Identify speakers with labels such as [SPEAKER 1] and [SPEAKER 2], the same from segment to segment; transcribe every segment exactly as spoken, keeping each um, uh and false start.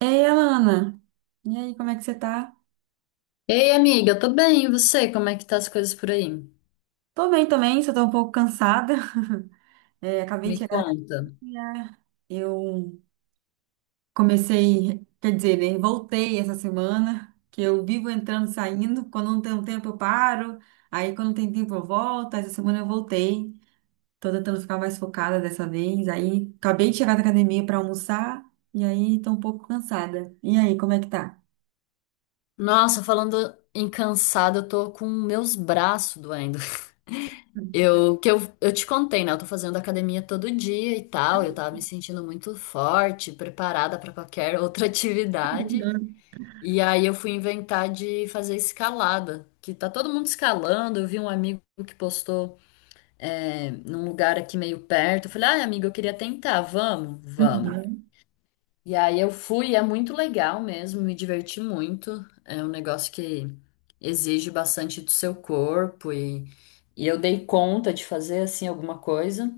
[SPEAKER 1] Ei, Alana, e aí, como é que você tá?
[SPEAKER 2] Ei, amiga, eu tô bem, e você? Como é que tá as coisas por aí?
[SPEAKER 1] Tô bem também, só tô um pouco cansada. É, acabei
[SPEAKER 2] Me
[SPEAKER 1] de chegar da
[SPEAKER 2] conta.
[SPEAKER 1] academia. Eu comecei, quer dizer, né, voltei essa semana, que eu vivo entrando e saindo. Quando não tem um tempo, eu paro. Aí, quando tem tempo, eu volto. Essa semana eu voltei. Tô tentando ficar mais focada dessa vez. Aí, acabei de chegar da academia pra almoçar. E aí, tô um pouco cansada. E aí, como é que tá?
[SPEAKER 2] Nossa, falando em cansada, eu tô com meus braços doendo. Eu, que eu, eu te contei, né? Eu tô fazendo academia todo dia e tal, eu tava me sentindo muito forte, preparada pra qualquer outra atividade. E aí eu fui inventar de fazer escalada, que tá todo mundo escalando. Eu vi um amigo que postou, é, num lugar aqui meio perto. Eu falei, ai, amigo, eu queria tentar, vamos? Vamos.
[SPEAKER 1] Uhum.
[SPEAKER 2] E aí eu fui, é muito legal mesmo, me diverti muito. É um negócio que exige bastante do seu corpo e, e eu dei conta de fazer assim alguma coisa.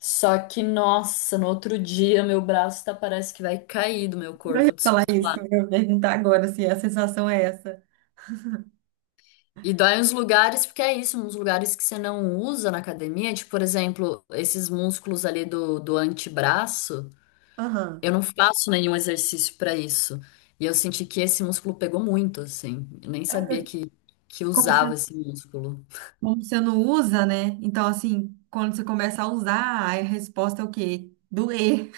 [SPEAKER 2] Só que, nossa, no outro dia meu braço tá, parece que vai cair do meu
[SPEAKER 1] Eu
[SPEAKER 2] corpo
[SPEAKER 1] ia falar
[SPEAKER 2] descolar.
[SPEAKER 1] isso, eu ia perguntar agora se a sensação é essa.
[SPEAKER 2] E dói uns lugares, porque é isso, uns lugares que você não usa na academia, tipo, por exemplo, esses músculos ali do, do antebraço.
[SPEAKER 1] Aham.
[SPEAKER 2] Eu não faço nenhum exercício para isso. E eu senti que esse músculo pegou muito, assim. Eu nem
[SPEAKER 1] Ela
[SPEAKER 2] sabia
[SPEAKER 1] tá-
[SPEAKER 2] que, que
[SPEAKER 1] Como você,
[SPEAKER 2] usava esse músculo.
[SPEAKER 1] como você não usa, né? Então, assim, quando você começa a usar, aí a resposta é o quê? Doer.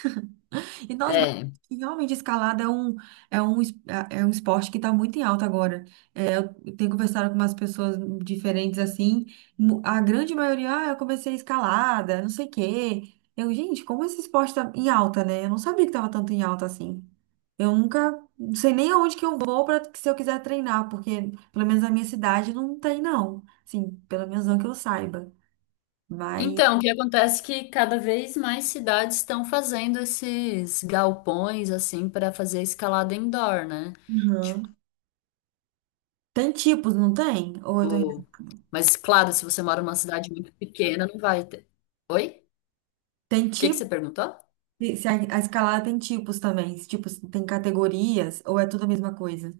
[SPEAKER 1] E nós, mas
[SPEAKER 2] É.
[SPEAKER 1] que realmente escalada é um, é um, es- é é um esporte que está muito em alta agora. É, eu tenho conversado com umas pessoas diferentes assim, mu- a grande maioria, ah, eu comecei escalada, não sei o quê. Eu, gente, como esse esporte está em alta, né? Eu não sabia que estava tanto em alta assim. Eu nunca, não sei nem aonde que eu vou para se eu quiser treinar, porque pelo menos na minha cidade não tem, não. Assim, pelo menos não que eu saiba. Mas,
[SPEAKER 2] Então, o que acontece é que cada vez mais cidades estão fazendo esses galpões, assim, para fazer escalada indoor, né?
[SPEAKER 1] uhum. Tem tipos, não tem? Ou eu tô...
[SPEAKER 2] Tipo. Mas, claro, se você mora numa cidade muito pequena, não vai ter. Oi?
[SPEAKER 1] Tem
[SPEAKER 2] O que que
[SPEAKER 1] tipo
[SPEAKER 2] você perguntou?
[SPEAKER 1] E se a, a escalada tem tipos também, se, tipo, se tem categorias ou é tudo a mesma coisa?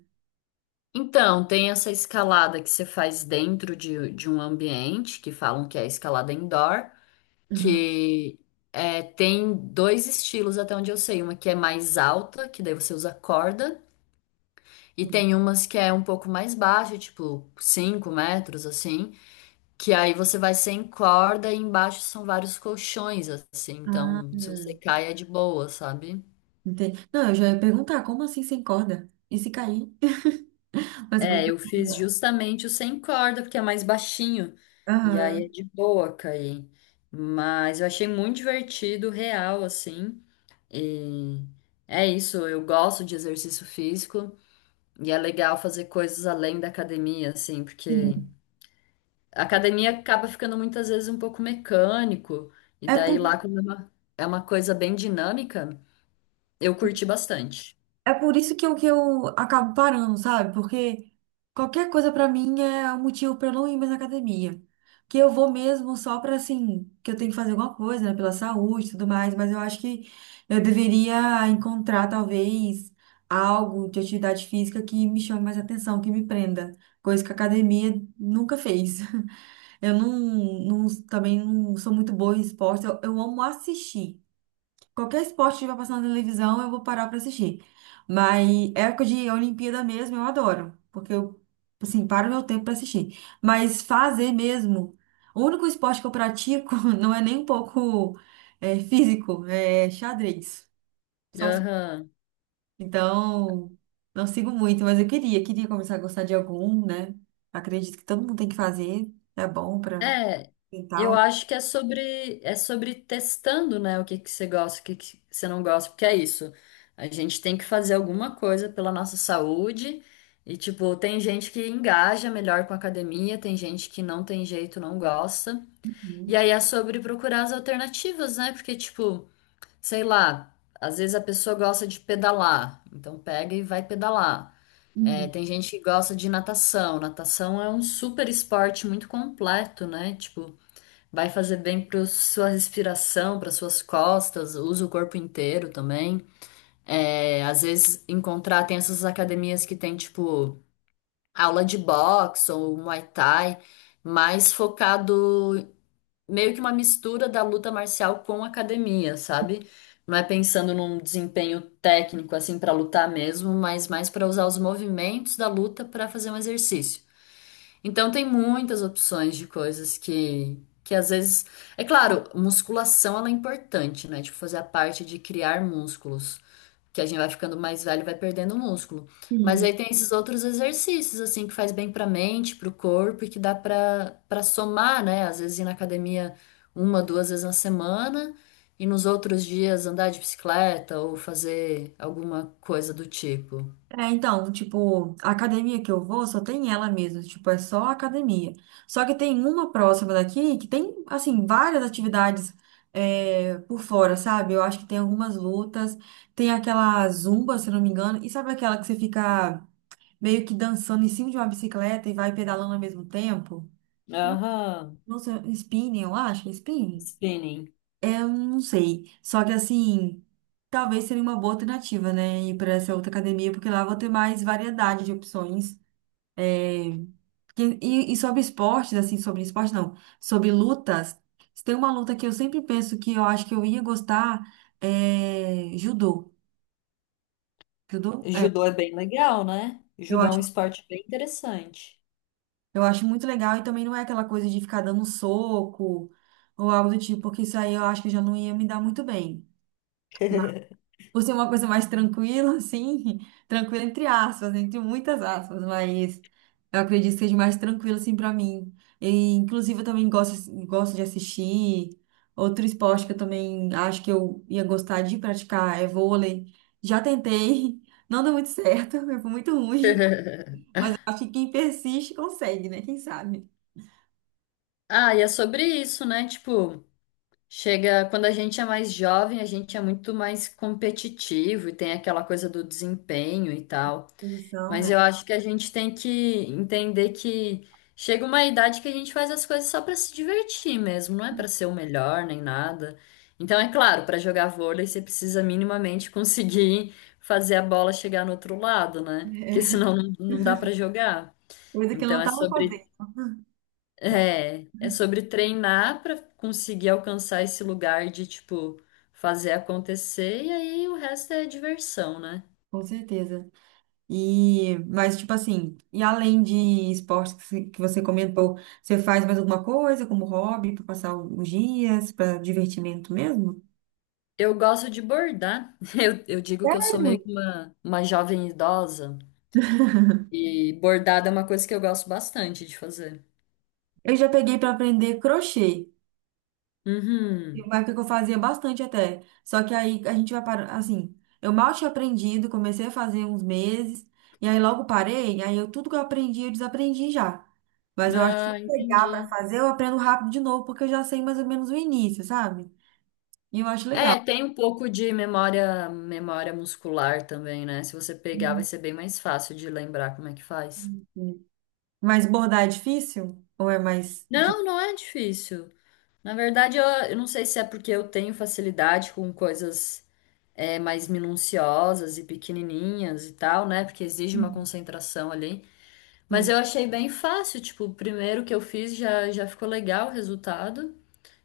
[SPEAKER 2] Então, tem essa escalada que você faz dentro de, de um ambiente, que falam que é escalada indoor,
[SPEAKER 1] Uhum.
[SPEAKER 2] que é, tem dois estilos até onde eu sei, uma que é mais alta, que daí você usa corda, e tem umas que é um pouco mais baixa, tipo cinco metros assim, que aí você vai sem corda e embaixo são vários colchões assim,
[SPEAKER 1] Ah,
[SPEAKER 2] então se você
[SPEAKER 1] hum,
[SPEAKER 2] cai é de boa, sabe?
[SPEAKER 1] Entendi. Não, eu já ia perguntar, como assim sem corda? E se cair? Mas,
[SPEAKER 2] É, eu fiz justamente o sem corda, porque é mais baixinho, e aí é
[SPEAKER 1] aham,
[SPEAKER 2] de boa cair. Mas eu achei muito divertido, real, assim. E é isso, eu gosto de exercício físico e é legal fazer coisas além da academia, assim, porque
[SPEAKER 1] sim.
[SPEAKER 2] a academia acaba ficando muitas vezes um pouco mecânico, e
[SPEAKER 1] É
[SPEAKER 2] daí lá, como é uma, é uma coisa bem dinâmica, eu curti bastante.
[SPEAKER 1] É por isso que eu, que eu acabo parando, sabe? Porque qualquer coisa pra mim é um motivo pra eu não ir mais na academia. Que eu vou mesmo só pra, assim, que eu tenho que fazer alguma coisa, né? Pela saúde e tudo mais, mas eu acho que eu deveria encontrar, talvez, algo de atividade física que me chame mais atenção, que me prenda. Coisa que a academia nunca fez. Eu não, não- Também não sou muito boa em esporte, eu, eu amo assistir. Qualquer esporte que vai passar na televisão, eu vou parar pra assistir. Mas é época de Olimpíada mesmo, eu adoro. Porque eu, assim, paro meu tempo pra assistir. Mas fazer mesmo, o único esporte que eu pratico não é nem um pouco é, físico, é xadrez. Só se-
[SPEAKER 2] Aham.
[SPEAKER 1] Então, não sigo muito, mas eu queria, queria começar a gostar de algum, né? Acredito que todo mundo tem que fazer, é bom pra
[SPEAKER 2] É, eu
[SPEAKER 1] mental.
[SPEAKER 2] acho que é sobre é sobre testando, né, o que que você gosta, o que que você não gosta, porque é isso. A gente tem que fazer alguma coisa pela nossa saúde e tipo, tem gente que engaja melhor com a academia, tem gente que não tem jeito, não gosta. E
[SPEAKER 1] Uhum.
[SPEAKER 2] aí é sobre procurar as alternativas, né? Porque tipo, sei lá, às vezes a pessoa gosta de pedalar, então pega e vai pedalar. É,
[SPEAKER 1] Uhum.
[SPEAKER 2] tem gente que gosta de natação. Natação é um super esporte muito completo, né? Tipo, vai fazer bem para sua respiração, para suas costas, usa o corpo inteiro também. É, às vezes encontrar tem essas academias que tem tipo aula de boxe ou Muay Thai, mais focado meio que uma mistura da luta marcial com academia, sabe? Não é pensando num desempenho técnico assim para lutar mesmo, mas mais para usar os movimentos da luta para fazer um exercício. Então tem muitas opções de coisas que que às vezes, é claro, musculação ela é importante, né? Tipo fazer a parte de criar músculos, que a gente vai ficando mais velho e vai perdendo músculo. Mas aí
[SPEAKER 1] Sim.
[SPEAKER 2] tem esses outros exercícios assim que faz bem para a mente, para o corpo e que dá para para somar, né? Às vezes ir na academia uma, duas vezes na semana e nos outros dias andar de bicicleta ou fazer alguma coisa do tipo.
[SPEAKER 1] É, então, tipo, a academia que eu vou só tem ela mesmo, tipo, é só a academia. Só que tem uma próxima daqui que tem, assim, várias atividades é, por fora, sabe? Eu acho que tem algumas lutas, tem aquela zumba, se não me engano, e sabe aquela que você fica meio que dançando em cima de uma bicicleta e vai pedalando ao mesmo tempo? Não,
[SPEAKER 2] Aham,
[SPEAKER 1] não sei, spinning, eu acho, é spinning.
[SPEAKER 2] spinning.
[SPEAKER 1] É, eu não sei. Só que assim, talvez seria uma boa alternativa, né? Ir para essa outra academia, porque lá eu vou ter mais variedade de opções. É, porque- E, e sobre esportes, assim, sobre esporte não, sobre lutas, se tem uma luta que eu sempre penso que eu acho que eu ia gostar, é judô. Judô? É,
[SPEAKER 2] Judô é bem legal, né?
[SPEAKER 1] eu
[SPEAKER 2] Judô é um
[SPEAKER 1] acho,
[SPEAKER 2] esporte bem interessante.
[SPEAKER 1] eu acho muito legal e também não é aquela coisa de ficar dando soco ou algo do tipo, porque isso aí eu acho que já não ia me dar muito bem. Por ser uma coisa mais tranquila, assim, tranquila entre aspas, entre muitas aspas, mas eu acredito que seja mais tranquilo, assim, pra mim. E, inclusive, eu também gosto, gosto de assistir. Outro esporte que eu também acho que eu ia gostar de praticar é vôlei. Já tentei, não deu muito certo, foi muito ruim, mas eu acho que quem persiste consegue, né? Quem sabe?
[SPEAKER 2] Ah, e é sobre isso, né? Tipo, chega quando a gente é mais jovem, a gente é muito mais competitivo e tem aquela coisa do desempenho e tal.
[SPEAKER 1] Posição,
[SPEAKER 2] Mas
[SPEAKER 1] né?
[SPEAKER 2] eu acho que a gente tem que entender que chega uma idade que a gente faz as coisas só para se divertir mesmo, não é para ser o melhor nem nada. Então, é claro, para jogar vôlei você precisa minimamente conseguir fazer a bola chegar no outro lado, né? Porque
[SPEAKER 1] É,
[SPEAKER 2] senão não, não dá para jogar.
[SPEAKER 1] coisa que eu
[SPEAKER 2] Então
[SPEAKER 1] não
[SPEAKER 2] é
[SPEAKER 1] tava
[SPEAKER 2] sobre
[SPEAKER 1] fazendo,
[SPEAKER 2] é, é sobre treinar para conseguir alcançar esse lugar de tipo fazer acontecer e aí o resto é diversão, né?
[SPEAKER 1] com certeza. E, mas, tipo assim, e além de esportes que se- que você comentou, você faz mais alguma coisa como hobby para passar alguns dias, para divertimento mesmo?
[SPEAKER 2] Eu gosto de bordar. Eu, eu digo que eu sou
[SPEAKER 1] Sério?
[SPEAKER 2] meio que uma, uma jovem idosa. E bordado é uma coisa que eu gosto bastante de fazer.
[SPEAKER 1] Eu já peguei para aprender crochê. Teve
[SPEAKER 2] Uhum.
[SPEAKER 1] uma época que eu fazia bastante até. Só que aí a gente vai para assim, eu mal tinha aprendido, comecei a fazer uns meses, e aí logo parei, aí eu tudo que eu aprendi, eu desaprendi já. Mas eu acho que se eu
[SPEAKER 2] Ah,
[SPEAKER 1] pegar para
[SPEAKER 2] entendi.
[SPEAKER 1] fazer, eu aprendo rápido de novo, porque eu já sei mais ou menos o início, sabe? E eu acho legal.
[SPEAKER 2] É, tem um pouco de memória, memória, muscular também, né? Se você pegar, vai
[SPEAKER 1] Hum,
[SPEAKER 2] ser bem mais fácil de lembrar como é que faz.
[SPEAKER 1] Mas bordar é difícil? Ou é mais de...
[SPEAKER 2] Não, não é difícil. Na verdade, eu, eu não sei se é porque eu tenho facilidade com coisas é, mais minuciosas e pequenininhas e tal, né? Porque exige uma concentração ali. Mas
[SPEAKER 1] Hum.
[SPEAKER 2] eu achei bem fácil, tipo, o primeiro que eu fiz já, já ficou legal o resultado.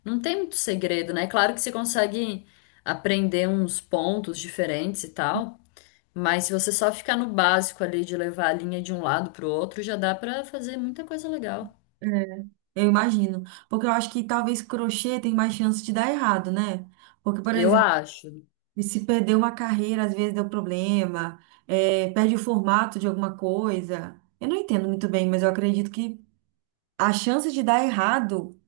[SPEAKER 2] Não tem muito segredo, né? Claro que você consegue aprender uns pontos diferentes e tal, mas se você só ficar no básico ali de levar a linha de um lado pro outro, já dá pra fazer muita coisa legal.
[SPEAKER 1] É, eu imagino. Porque eu acho que talvez crochê tem mais chance de dar errado, né? Porque, por
[SPEAKER 2] Eu
[SPEAKER 1] exemplo,
[SPEAKER 2] acho.
[SPEAKER 1] se perder uma carreira, às vezes deu problema, é, perde o formato de alguma coisa. Eu não entendo muito bem, mas eu acredito que a chance de dar errado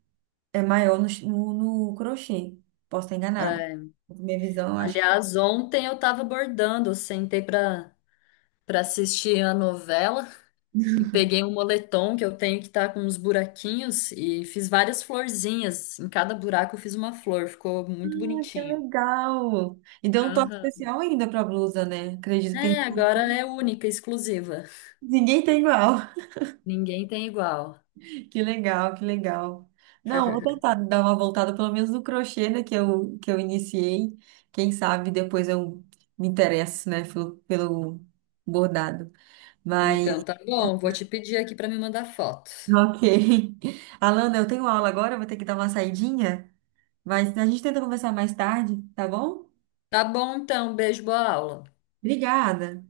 [SPEAKER 1] é maior no, ch- no, no crochê. Posso estar enganado.
[SPEAKER 2] É.
[SPEAKER 1] Minha visão, eu acho que.
[SPEAKER 2] Aliás, ontem eu tava bordando, eu sentei pra, pra assistir a novela. E peguei um moletom que eu tenho que tá com uns buraquinhos e fiz várias florzinhas. Em cada buraco eu fiz uma flor, ficou
[SPEAKER 1] Ah,
[SPEAKER 2] muito
[SPEAKER 1] que
[SPEAKER 2] bonitinho.
[SPEAKER 1] legal! E deu um toque
[SPEAKER 2] Aham.
[SPEAKER 1] especial ainda para a blusa, né? Acredito que
[SPEAKER 2] É,
[SPEAKER 1] tem.
[SPEAKER 2] agora é única, exclusiva.
[SPEAKER 1] Ninguém tem igual.
[SPEAKER 2] Ninguém tem igual.
[SPEAKER 1] Que legal, que legal. Não, vou tentar dar uma voltada pelo menos no crochê, né, que eu, que eu iniciei. Quem sabe depois eu me interesso, né, pelo, pelo bordado.
[SPEAKER 2] Então
[SPEAKER 1] Mas,
[SPEAKER 2] tá bom, vou te pedir aqui pra me mandar foto.
[SPEAKER 1] ok. Alana, eu tenho aula agora, vou ter que dar uma saidinha, mas a gente tenta conversar mais tarde, tá bom?
[SPEAKER 2] Tá bom então, beijo, boa aula.
[SPEAKER 1] Obrigada.